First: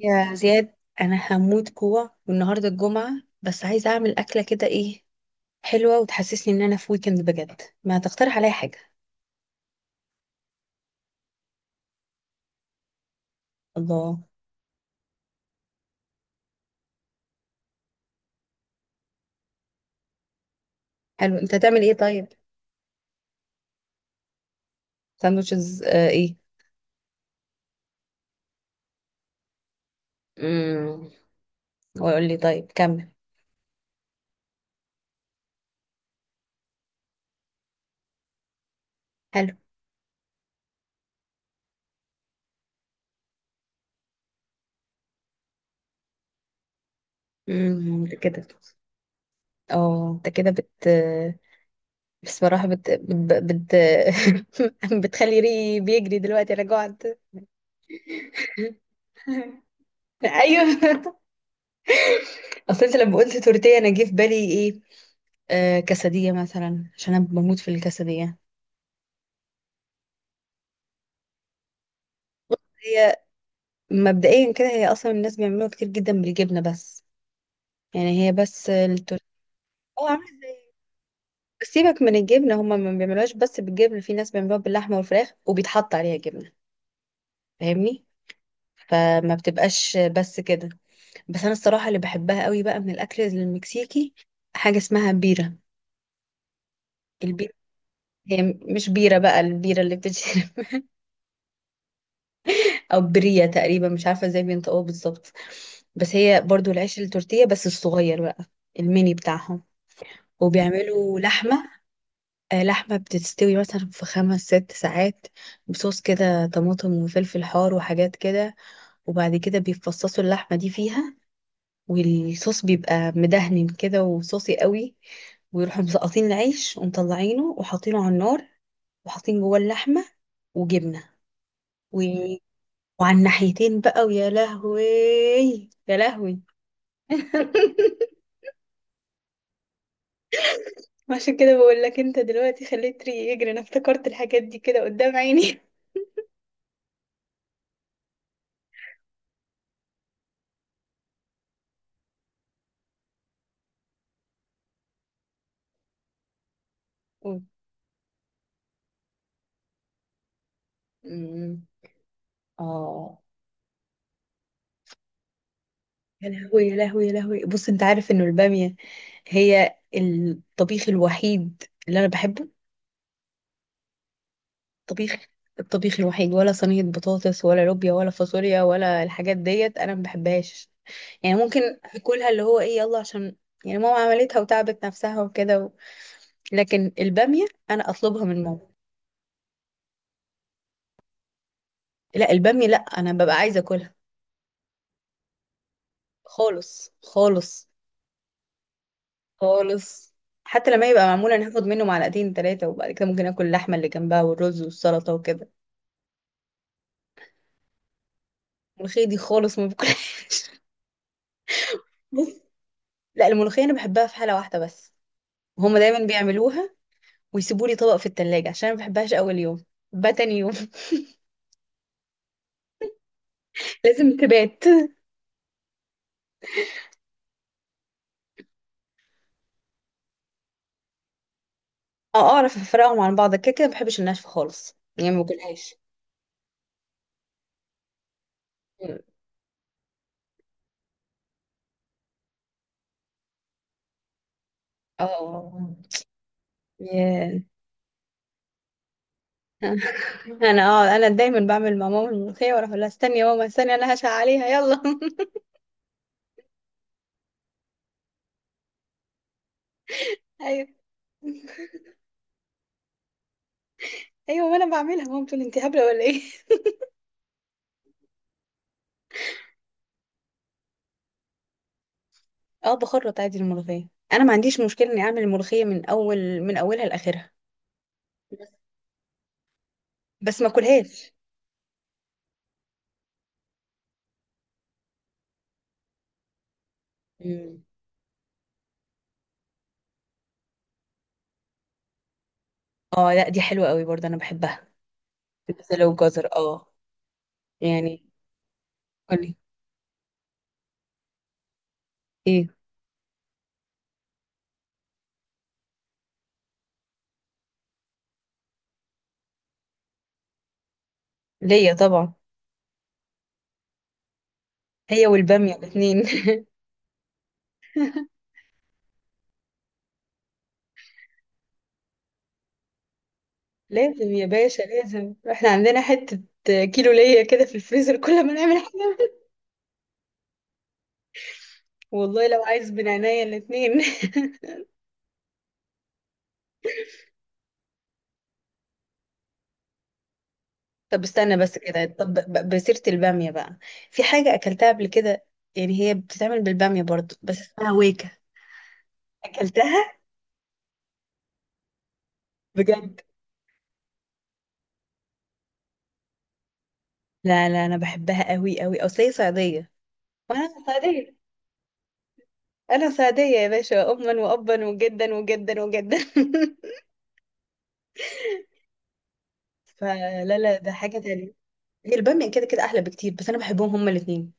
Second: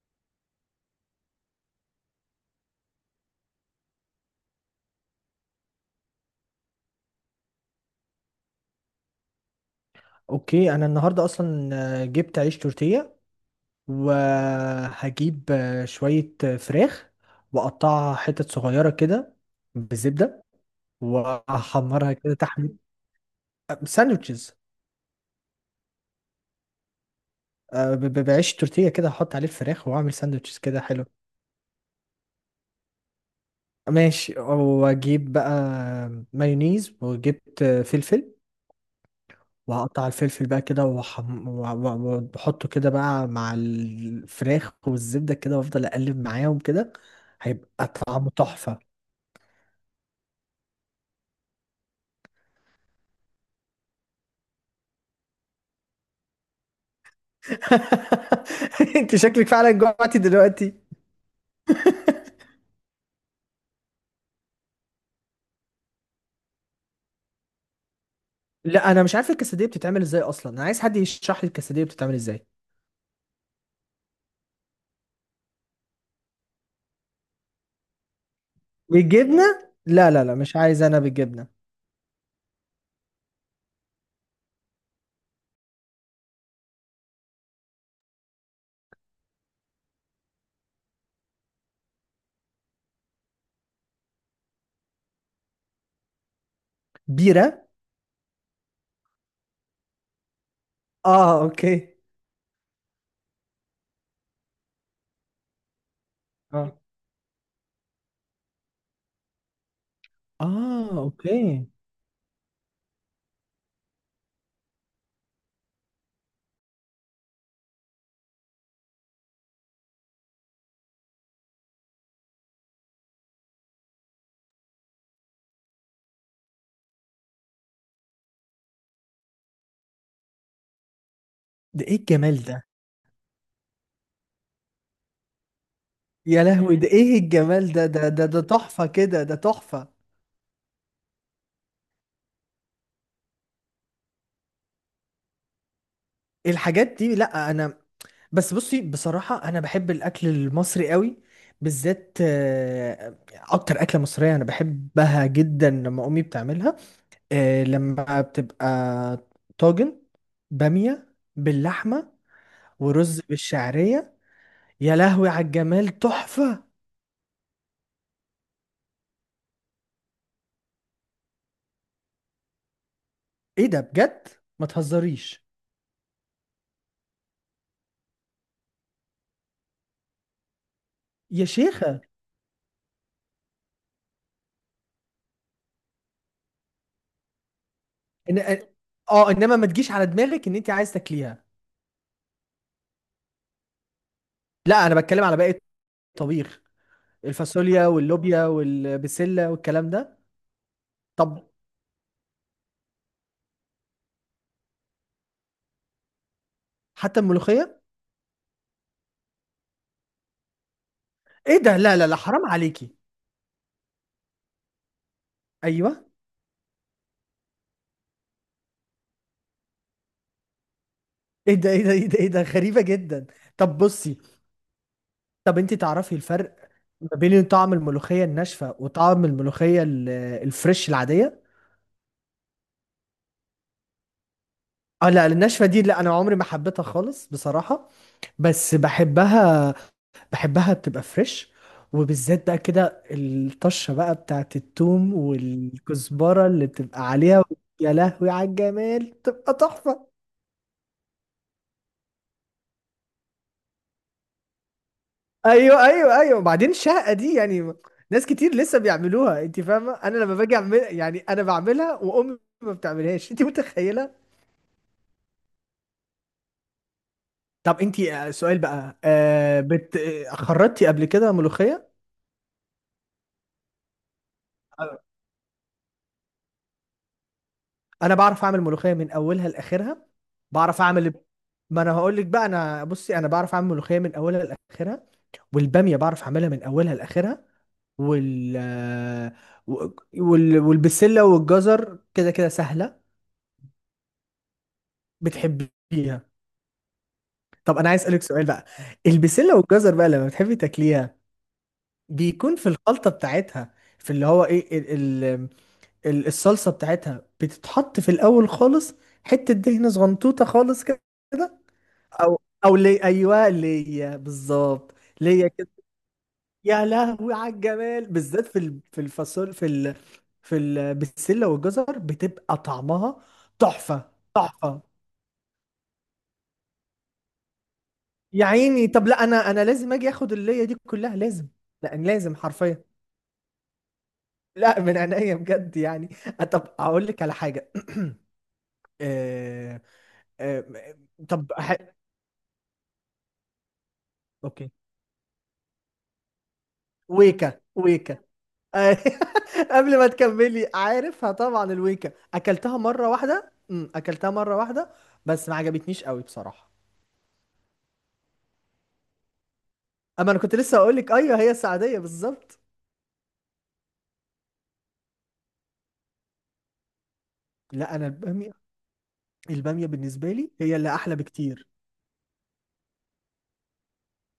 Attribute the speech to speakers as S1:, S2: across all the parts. S1: يا زياد، انا هموت جوع والنهارده الجمعه. بس عايزه اعمل اكله كده ايه حلوه وتحسسني ان انا في ويكند بجد. ما تقترح عليا حاجه؟
S2: اوكي، انا النهارده اصلا، جبت عيش تورتيه.
S1: الله.
S2: وهجيب شويه فراخ، واقطعها حتت صغيره كده بالزبده،
S1: حلو، انت هتعمل ايه
S2: واحمرها
S1: طيب؟
S2: كده تحمير. ساندوتشز.
S1: ساندوتشز ايه؟
S2: بعيش تورتيه كده هحط عليه الفراخ واعمل ساندوتشز كده حلو.
S1: امم ويقول لي طيب كمل.
S2: ماشي، واجيب بقى مايونيز، وجبت فلفل.
S1: حلو.
S2: وهقطع الفلفل بقى كده، وأحطه كده بقى مع الفراخ والزبدة كده، وأفضل أقلب معاهم كده. هيبقى
S1: انت
S2: طعمه
S1: كده،
S2: تحفة.
S1: اه انت كده بت، بصراحه بتخلي ريقي بيجري دلوقتي، انا جوعت.
S2: أنت شكلك فعلا جوعتي دلوقتي.
S1: ايوه، اصل انت لما قلت تورتيه انا جه في بالي ايه؟ آه كسدية مثلا، عشان أنا بموت في الكسدية.
S2: لا، أنا مش عارف الكسدية بتتعمل إزاي، أصلا أنا عايز حد يشرح لي الكسدية بتتعمل إزاي.
S1: هي مبدئيا كده هي أصلا الناس بيعملوها كتير جدا بالجبنة بس، يعني هي بس التورتيلا.
S2: بالجبنة؟
S1: اه
S2: لا لا
S1: عاملة
S2: لا، مش
S1: زي،
S2: عايز أنا بالجبنة.
S1: بس سيبك من الجبنة، هما ما بيعملوهاش بس بالجبنة، في ناس بيعملوها باللحمة والفراخ وبيتحط عليها جبنة، فاهمني؟ فما بتبقاش بس كده. بس أنا الصراحة اللي بحبها قوي بقى من الأكل المكسيكي حاجة اسمها بيرة. البيرة،
S2: بيرة؟
S1: هي مش بيرة بقى، البيرة اللي بتتشرب،
S2: آه، أوكي.
S1: او برية، تقريبا مش عارفة ازاي بينطقوها بالظبط. بس هي برضو
S2: آه.
S1: العيش التورتيه بس الصغير بقى، الميني بتاعهم،
S2: آه،
S1: وبيعملوا
S2: أوكي.
S1: لحمة، لحمة بتستوي مثلا في خمس ست ساعات بصوص كده طماطم وفلفل حار وحاجات كده، وبعد كده بيفصصوا اللحمة دي فيها، والصوص بيبقى مدهن كده وصوصي قوي، ويروحوا مسقطين العيش ومطلعينه وحاطينه على النار وحاطين جوه اللحمة وجبنة،
S2: ده إيه الجمال ده!
S1: وعلى الناحيتين بقى، ويا لهوي يا لهوي.
S2: يا لهوي، ده إيه الجمال ده ده ده ده تحفة كده، ده تحفة.
S1: عشان كده بقول لك انت دلوقتي خليت ريقي يجري، انا افتكرت الحاجات دي كده قدام عيني.
S2: الحاجات دي، لا انا... بس بصي، بصراحة انا بحب الاكل المصري قوي، بالذات اكتر اكلة مصرية انا بحبها جدا لما امي بتعملها.
S1: قول.
S2: لما بتبقى طاجن بامية
S1: امم.
S2: باللحمة، ورز
S1: اه.
S2: بالشعرية. يا لهوي على الجمال،
S1: يا
S2: تحفة.
S1: لهوي يا لهوي يا لهوي، بص انت عارف انه البامية هي الطبيخ الوحيد اللي انا بحبه.
S2: ايه ده بجد؟ ما
S1: طبيخ،
S2: تهزريش.
S1: الطبيخ الوحيد. ولا صينية بطاطس ولا لوبيا ولا فاصوليا ولا الحاجات ديت، انا ما بحبهاش. يعني
S2: يا
S1: ممكن
S2: شيخة.
S1: اكلها اللي هو ايه، يلا، عشان يعني ماما عملتها وتعبت نفسها وكده، لكن البامية أنا أطلبها
S2: إن...
S1: من ماما.
S2: اه، انما ما تجيش على دماغك ان انت عايز تاكليها.
S1: لا البامية، لا، أنا ببقى عايزة أكلها.
S2: لا انا بتكلم على باقي الطبيخ.
S1: خالص خالص.
S2: الفاصوليا واللوبيا والبسلة والكلام
S1: خالص
S2: ده.
S1: حتى لما يبقى معمول أنا
S2: طب،
S1: هاخد منه معلقتين تلاتة، وبعد كده ممكن آكل اللحمة اللي جنبها والرز والسلطة وكده.
S2: حتى الملوخية.
S1: الملوخية دي خالص ما باكلهاش.
S2: ايه ده؟ لا لا لا،
S1: بص،
S2: حرام عليكي.
S1: لا الملوخية أنا بحبها في حالة واحدة بس، هما
S2: ايوه.
S1: دايما بيعملوها ويسيبوا لي طبق في التلاجة، عشان أنا ما بحبهاش أول يوم، بحبها تاني يوم.
S2: ايه ده؟ ايه ده؟ ايه ده؟ ايه ده؟ غريبة جدا. طب
S1: لازم
S2: بصي.
S1: تبات.
S2: طب انت تعرفي الفرق ما بين طعم الملوخية الناشفة وطعم الملوخية الفريش العادية؟
S1: أه أعرف أفرقهم عن بعض كده كده، ما بحبش الناشفة خالص
S2: اه
S1: يعني، ما
S2: لا، الناشفة
S1: باكلهاش.
S2: دي لا، انا عمري ما حبيتها خالص بصراحة. بس بحبها، بحبها تبقى فريش. وبالذات بقى كده الطشة بقى بتاعت التوم
S1: اه.
S2: والكزبرة اللي بتبقى
S1: ياه.
S2: عليها. يا لهوي على الجمال، بتبقى تحفة.
S1: انا اه انا دايما بعمل مع ماما الملوخيه، واروح اقول لها استني يا ماما استني، انا هشع عليها، يلا.
S2: ايوه، ايوه، ايوه. وبعدين الشهقة دي يعني، ناس كتير لسه بيعملوها، انت فاهمة؟ انا لما باجي
S1: ايوه
S2: اعمل يعني انا بعملها، وامي ما بتعملهاش. انت متخيلة؟
S1: ايوه، ما انا بعملها، ماما بتقول انت هبله ولا ايه؟
S2: طب انت سؤال بقى. بت، خرطتي قبل كده ملوخية؟
S1: اه بخرط عادي الملوخيه، انا ما عنديش مشكله اني اعمل الملوخيه من اول، من اولها لاخرها،
S2: انا بعرف اعمل ملوخيه من اولها لاخرها.
S1: بس ما
S2: بعرف اعمل...
S1: اكلهاش.
S2: ما انا هقول لك بقى، انا... بصي، انا بعرف اعمل ملوخيه من اولها لاخرها، والباميه بعرف اعملها من اولها لاخرها.
S1: مم.
S2: وال والبسله والجزر كده كده سهله.
S1: اه لا دي حلوه قوي برضه، انا بحبها. البسله
S2: بتحبيها؟
S1: والجزر اه،
S2: طب انا عايز
S1: يعني.
S2: اسالك سؤال بقى.
S1: قولي.
S2: البسله والجزر بقى، لما بتحبي تاكليها
S1: ايه؟
S2: بيكون في الخلطه بتاعتها، في اللي هو ايه، ال... الصلصه بتاعتها بتتحط في الاول خالص، حته دهنه صغنطوطه خالص كده؟
S1: ليا طبعا.
S2: او لي، ايوه، ليا بالظبط،
S1: هي
S2: ليا
S1: والباميه
S2: كده.
S1: الاثنين.
S2: يا لهوي على الجمال. بالذات في ال- في الفاصول في ال... في ال... بالسله والجزر بتبقى طعمها تحفه،
S1: لازم يا باشا
S2: تحفه.
S1: لازم، احنا عندنا حته كيلو ليا كده في الفريزر كل ما
S2: يا
S1: نعمل
S2: عيني.
S1: حاجه.
S2: طب لا، انا لازم اجي اخد الليا دي كلها. لازم. لا
S1: والله
S2: لازم
S1: لو عايز
S2: حرفيا.
S1: من عينيا الاتنين.
S2: لا من عينيا بجد يعني. طب اقول لك على حاجه. آه... آه...
S1: طب استنى
S2: طب
S1: بس كده، طب بسيرة البامية بقى، في حاجة أكلتها
S2: اوكي.
S1: قبل كده، يعني هي بتتعمل بالبامية برضو بس
S2: ويكا،
S1: اسمها ويكا.
S2: ويكا.
S1: أكلتها
S2: قبل ما تكملي، عارفها طبعا، الويكا اكلتها
S1: بجد؟
S2: مره واحده، اكلتها مره واحده. بس ما عجبتنيش قوي بصراحه.
S1: لا لا، أنا بحبها قوي قوي، أصل هي صعيدية
S2: اما انا
S1: وأنا
S2: كنت لسه اقول لك،
S1: صعيدية،
S2: ايوه هي السعديه بالظبط.
S1: أنا صعيدية يا باشا أما وأبا، وجدا وجدا وجدا.
S2: لا انا، الباميه الباميه بالنسبه
S1: فلا
S2: لي
S1: لا، ده
S2: هي اللي
S1: حاجة
S2: احلى
S1: تانية،
S2: بكتير.
S1: هي البامية كده كده أحلى بكتير، بس أنا بحبهم هما الاتنين،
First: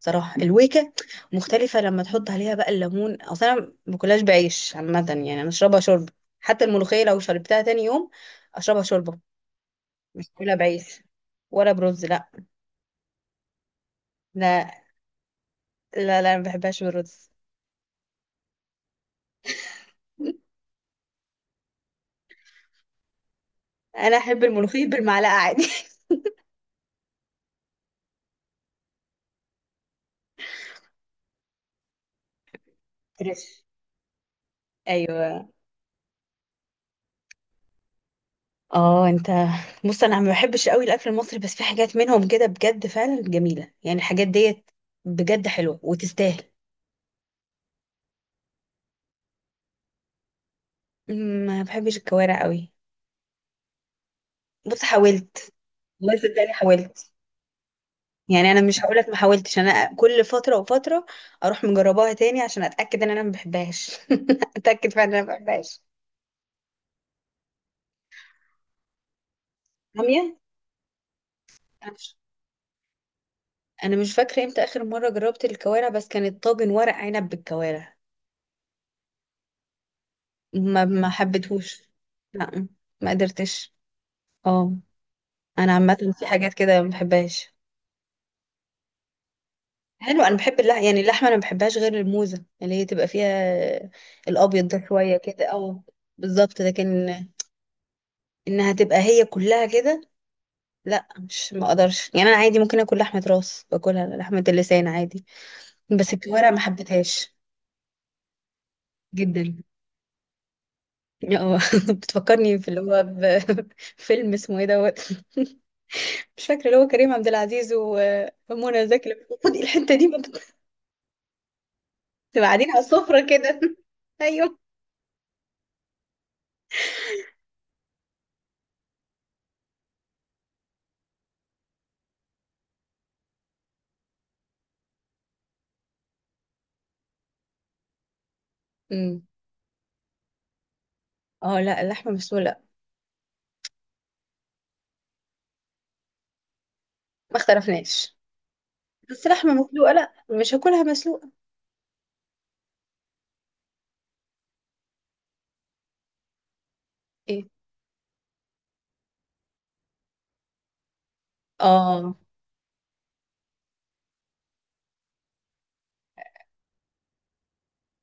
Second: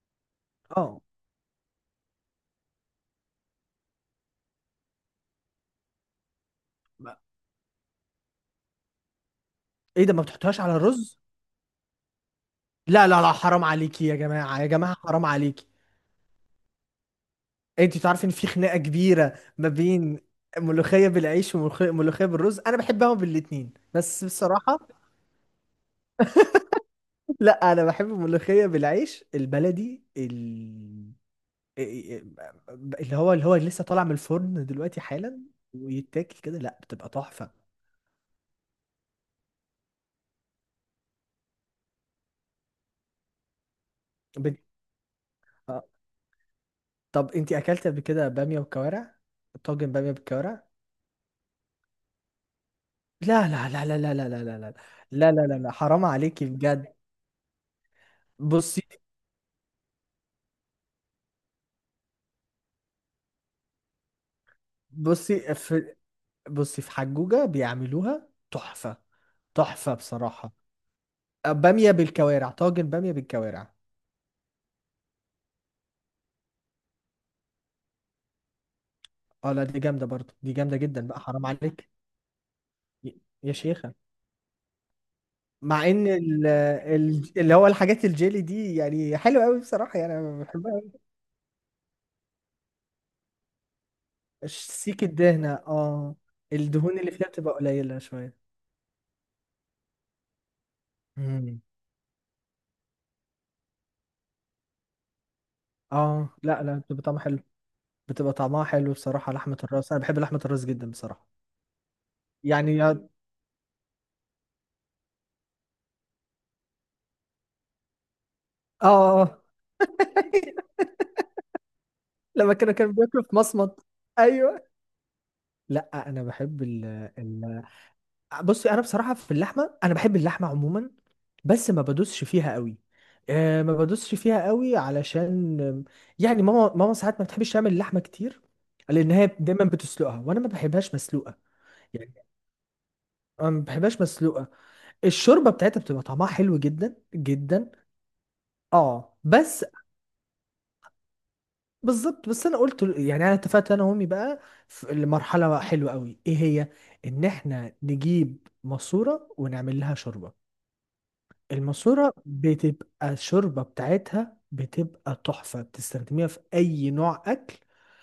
S1: صراحة الويكة
S2: اه.
S1: مختلفة. لما تحط عليها بقى الليمون، أصلا أنا ما باكلهاش بعيش عامة، يعني أنا أشربها شوربة، حتى الملوخية
S2: ما-
S1: لو شربتها تاني يوم أشربها شوربة،
S2: ايه ده، ما
S1: مش باكلها
S2: بتحطهاش على
S1: بعيش
S2: الرز؟
S1: ولا برز، لا.
S2: لا لا لا، حرام عليكي. يا جماعه يا
S1: لا
S2: جماعه، حرام عليكي.
S1: لا لا، ما بحبهاش بالرز.
S2: انت تعرفي ان في خناقه كبيره ما بين ملوخيه بالعيش وملوخيه ملوخية بالرز؟ انا بحبهم بالاتنين
S1: أنا
S2: بس
S1: أحب
S2: بصراحه.
S1: الملوخية بالمعلقة عادي.
S2: لا، انا بحب الملوخيه بالعيش البلدي، اللي هو
S1: فريش،
S2: لسه طالع من الفرن دلوقتي حالا،
S1: أيوه.
S2: ويتاكل كده، لا بتبقى تحفه.
S1: اه انت، بص انا ما بحبش قوي الاكل المصري، بس في حاجات منهم كده بجد فعلا جميله، يعني الحاجات
S2: ب...
S1: ديت بجد حلوه
S2: آه.
S1: وتستاهل.
S2: طب انتي اكلت قبل كده باميه وكوارع؟ طاجن باميه بالكوارع.
S1: ما بحبش الكوارع قوي.
S2: لا لا لا لا لا لا لا لا لا
S1: بص،
S2: لا لا
S1: حاولت،
S2: لا لا، حرام
S1: والله
S2: عليكي
S1: صدقني
S2: بجد.
S1: حاولت، يعني انا مش
S2: بصي
S1: هقولك ما حاولتش، انا كل فتره وفتره اروح مجرباها تاني عشان اتاكد ان انا ما بحبهاش. اتاكد فعلا ان انا ما
S2: بصي
S1: بحبهاش.
S2: في بصي في حجوجه بيعملوها تحفه. تحفه
S1: باميه.
S2: بصراحه.
S1: انا
S2: باميه
S1: مش،
S2: بالكوارع، طاجن باميه بالكوارع.
S1: أنا مش فاكره امتى اخر مره جربت الكوارع، بس كانت طاجن ورق عنب بالكوارع،
S2: اه لا، دي جامده برضو، دي جامده
S1: ما
S2: جدا
S1: ما
S2: بقى، حرام
S1: حبيتهوش،
S2: عليك.
S1: لا ما
S2: يا
S1: قدرتش.
S2: شيخة.
S1: اه انا
S2: مع
S1: عامه
S2: ان
S1: في حاجات كده ما بحبهاش.
S2: اللي هو الحاجات الجيلي دي يعني حلوة قوي بصراحة، يعني
S1: حلو، انا
S2: انا
S1: بحب
S2: بحبها
S1: اللحمه، يعني
S2: قوي.
S1: اللحمه انا ما بحبهاش غير الموزه اللي هي تبقى فيها الابيض ده
S2: سيك
S1: شويه كده،
S2: الدهنة،
S1: او،
S2: اه.
S1: بالظبط.
S2: الدهون
S1: لكن
S2: اللي فيها بتبقى قليلة شوية.
S1: انها تبقى هي كلها كده، لا مش،
S2: مم.
S1: ما اقدرش. يعني انا عادي ممكن اكل لحمه راس، باكلها، لحمه اللسان عادي. بس
S2: اه
S1: الكوارع ما
S2: لا لا، بتبقى طعمها
S1: حبيتهاش.
S2: حلو. بتبقى طعمها حلو بصراحة.
S1: جدا.
S2: لحمة الراس، انا بحب لحمة الراس جدا بصراحة.
S1: اه. بتفكرني في اللي
S2: يعني
S1: هو
S2: اه،
S1: فيلم اسمه ايه دوت، مش فاكره، اللي هو كريم عبد العزيز ومنى زكي، لما بيقول
S2: اه.
S1: خدي الحته دي بقى، بتبقى
S2: لما
S1: قاعدين
S2: كانوا
S1: على
S2: كانوا
S1: السفره
S2: بياكلوا في
S1: كده.
S2: مصمت.
S1: ايوه.
S2: ايوه. لا انا بحب بصي، انا بصراحه في اللحمه، انا بحب اللحمه عموما، بس ما بدوسش فيها قوي. أه ما بدوسش فيها قوي علشان يعني ماما ساعات ما بتحبش تعمل اللحمه كتير، لان هي
S1: امم.
S2: دايما بتسلقها وانا ما بحبهاش مسلوقه.
S1: اه لا اللحمه
S2: يعني
S1: مسلوقه لا.
S2: أنا ما بحبهاش مسلوقه. الشوربه بتاعتها بتبقى طعمها حلو جدا
S1: ما
S2: جدا،
S1: اختلفناش،
S2: اه.
S1: بس لحمه
S2: بس
S1: مسلوقه لا، مش هاكلها مسلوقه.
S2: بالظبط، بس انا يعني، انا اتفقت انا وامي بقى في لمرحله حلوه قوي، ايه هي، ان
S1: ايه؟
S2: احنا نجيب ماسوره ونعمل لها شوربه. الماسورة
S1: اه.
S2: بتبقى الشوربة بتاعتها بتبقى تحفة، بتستخدميها في أي نوع أكل.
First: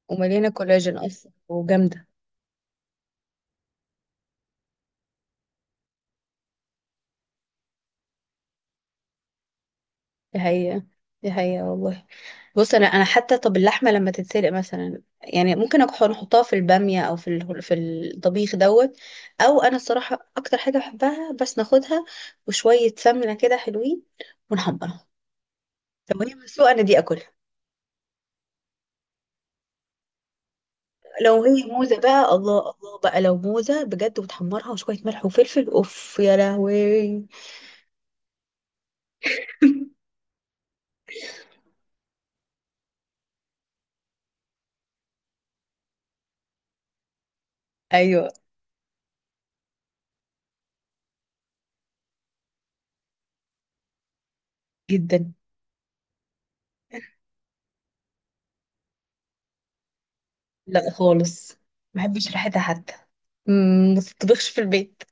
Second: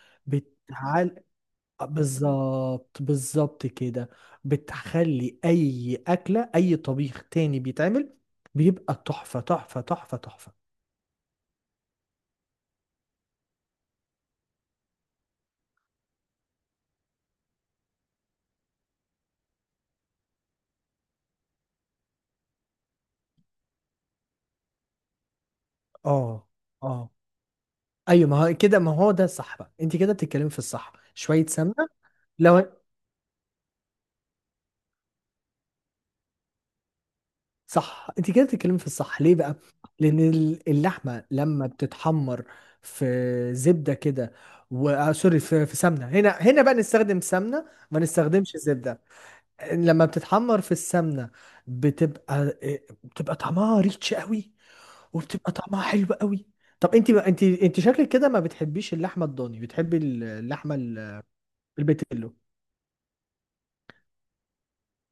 S1: ومليانه كولاجين
S2: بتعال،
S1: اصلا، وجامده.
S2: بالظبط بالظبط كده. بتخلي أي أكلة، أي طبيخ تاني بيتعمل، بيبقى تحفة تحفة تحفة
S1: دي
S2: تحفة.
S1: حقيقه، دي حقيقه والله. بص انا انا، حتى طب اللحمه لما تتسلق مثلا يعني ممكن نحطها في الباميه او في في الطبيخ دوت، او انا الصراحه اكتر حاجه بحبها، بس ناخدها وشويه سمنه كده حلوين ونحمرها، لو هي
S2: اه،
S1: مسلوقه انا دي
S2: اه،
S1: اكلها.
S2: ايوه ما هو كده، ما هو ده صح بقى. انت كده بتتكلمي في الصح.
S1: لو
S2: شويه
S1: هي
S2: سمنه،
S1: موزه بقى، الله
S2: لو
S1: الله بقى، لو موزه بجد وتحمرها وشويه ملح وفلفل، اوف يا لهوي.
S2: صح. انت كده بتتكلمي في الصح ليه بقى؟ لان اللحمه لما بتتحمر في زبده كده و... آه سوري، في سمنه، هنا هنا بقى نستخدم سمنه، ما
S1: ايوه.
S2: نستخدمش زبده. لما بتتحمر في السمنه بتبقى بتبقى طعمها ريتش قوي،
S1: جدا.
S2: وبتبقى طعمها حلو قوي. طب انت شكلك كده ما بتحبيش اللحمه الضاني، بتحبي اللحمه
S1: لا خالص، ما بحبش
S2: البيتيلو.
S1: ريحتها حتى. ما تطبخش في البيت.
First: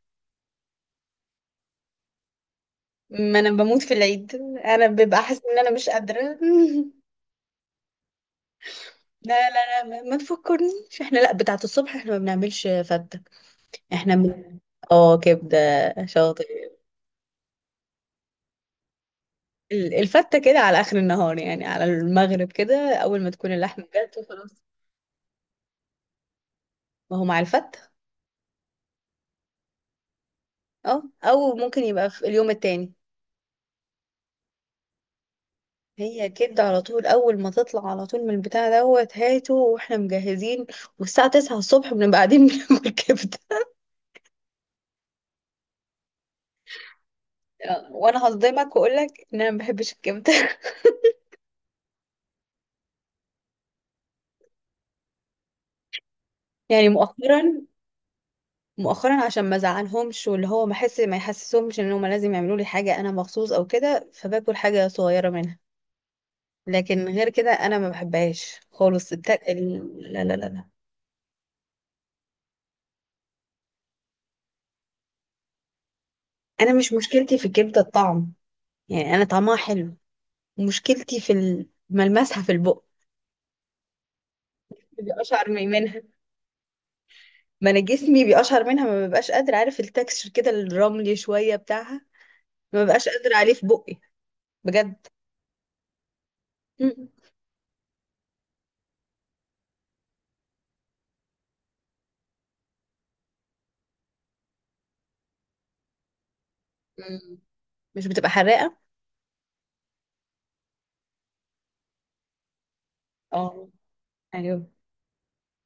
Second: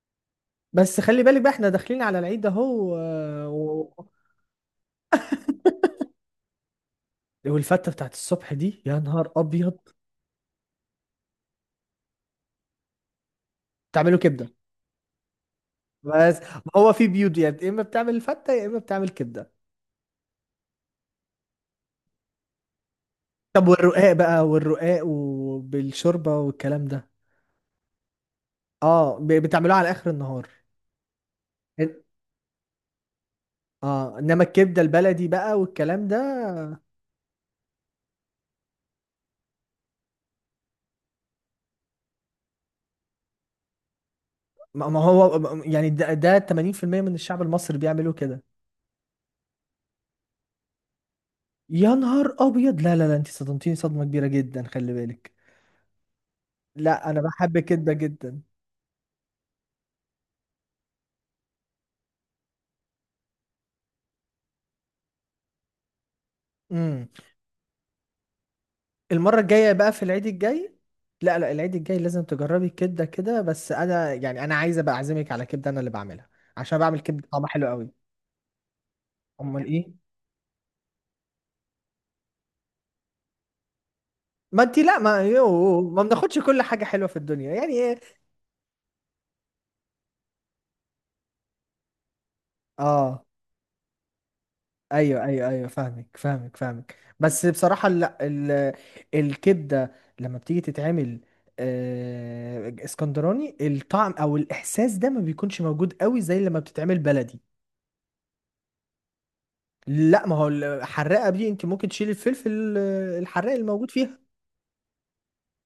S2: بس خلي بالك بقى احنا داخلين على العيد اهو.
S1: ما انا بموت في العيد، انا ببقى حاسه ان انا مش قادره.
S2: والفته بتاعت الصبح دي، يا نهار
S1: لا
S2: ابيض.
S1: لا لا، ما ما تفكرنيش، احنا لا بتاعه الصبح احنا ما بنعملش فته، احنا
S2: بتعمله كبده
S1: من... اه كبده.
S2: بس.
S1: شاطر.
S2: ما هو في بيوت يعني، يا اما بتعمل الفته يا اما بتعمل كبده.
S1: الفته كده على اخر النهار يعني، على المغرب كده، اول ما تكون
S2: طب
S1: اللحمه
S2: والرقاق
S1: جت
S2: بقى،
S1: وخلاص.
S2: والرقاق وبالشوربه والكلام ده؟
S1: ما هو مع الفته،
S2: اه، بتعملوه على اخر النهار.
S1: اه او ممكن
S2: إن-
S1: يبقى في اليوم التاني.
S2: اه، انما الكبده البلدي بقى والكلام ده،
S1: هي كبده على طول، اول ما تطلع على طول من البتاع دوت، هاته واحنا مجهزين، والساعه 9 الصبح بنبقى قاعدين بناكل كبده.
S2: ما هو يعني، ده 80% من الشعب المصري بيعملوا
S1: وانا
S2: كده.
S1: هصدمك واقول لك ان انا ما بحبش الكبده.
S2: يا نهار ابيض، لا لا لا، انت صدمتيني صدمه كبيره جدا، خلي بالك.
S1: يعني
S2: لا، انا بحب
S1: مؤخرا،
S2: كده جدا.
S1: مؤخرا عشان ما ازعلهمش، واللي هو ما احس، ما يحسسهمش ان هم لازم يعملوا لي حاجه انا مخصوص او كده، فباكل حاجه صغيره منها،
S2: إمم.
S1: لكن غير كده انا ما بحبهاش خالص.
S2: المرة الجاية بقى في
S1: لا
S2: العيد
S1: لا لا لا.
S2: الجاي، لا لا العيد الجاي لازم تجربي الكبدة كده، بس انا يعني، انا عايز ابقى اعزمك على كبدة انا اللي بعملها،
S1: انا
S2: عشان
S1: مش،
S2: بعمل كبدة
S1: مشكلتي في
S2: طعمها حلو
S1: الكبده
S2: قوي.
S1: الطعم، يعني انا طعمها
S2: امال ايه؟
S1: حلو، مشكلتي في ملمسها، في البق،
S2: ما انت، لا،
S1: بيقشعر منها،
S2: ما بناخدش كل حاجة حلوة في الدنيا
S1: ما
S2: يعني،
S1: انا
S2: ايه.
S1: جسمي بيقشعر منها، ما ببقاش قادر، عارف التكستشر كده الرملي شويه بتاعها، ما ببقاش
S2: اه،
S1: قادر عليه في بقي. بجد.
S2: ايوه ايوه ايوه، فاهمك فاهمك فاهمك، بس بصراحة لا، الكبدة لما بتيجي تتعمل اسكندراني، الطعم او الاحساس ده ما بيكونش موجود قوي زي لما بتتعمل
S1: مم.
S2: بلدي.
S1: مش بتبقى حراقة؟
S2: لا، ما هو الحراقه دي انت ممكن تشيل الفلفل، الحراق
S1: اه.
S2: الموجود فيها.
S1: ايوه.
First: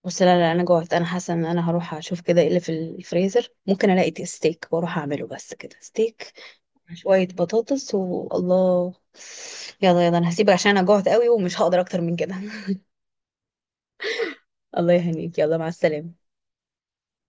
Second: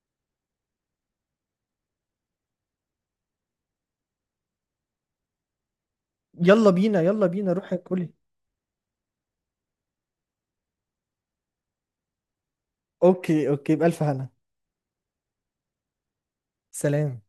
S1: بس لا لا انا جوعت، انا حاسه ان انا هروح اشوف كده ايه اللي في الفريزر، ممكن الاقي ستيك واروح اعمله بس كده، ستيك
S2: يلا
S1: مع
S2: بينا،
S1: شويه
S2: يلا بينا، روحي
S1: بطاطس
S2: كلي.
S1: والله. يلا يلا، انا هسيبك عشان انا جوعت قوي ومش هقدر اكتر من كده.
S2: اوكي، اوكي، بألف هنا.
S1: الله يهنيك، يلا، مع السلامه.
S2: سلام.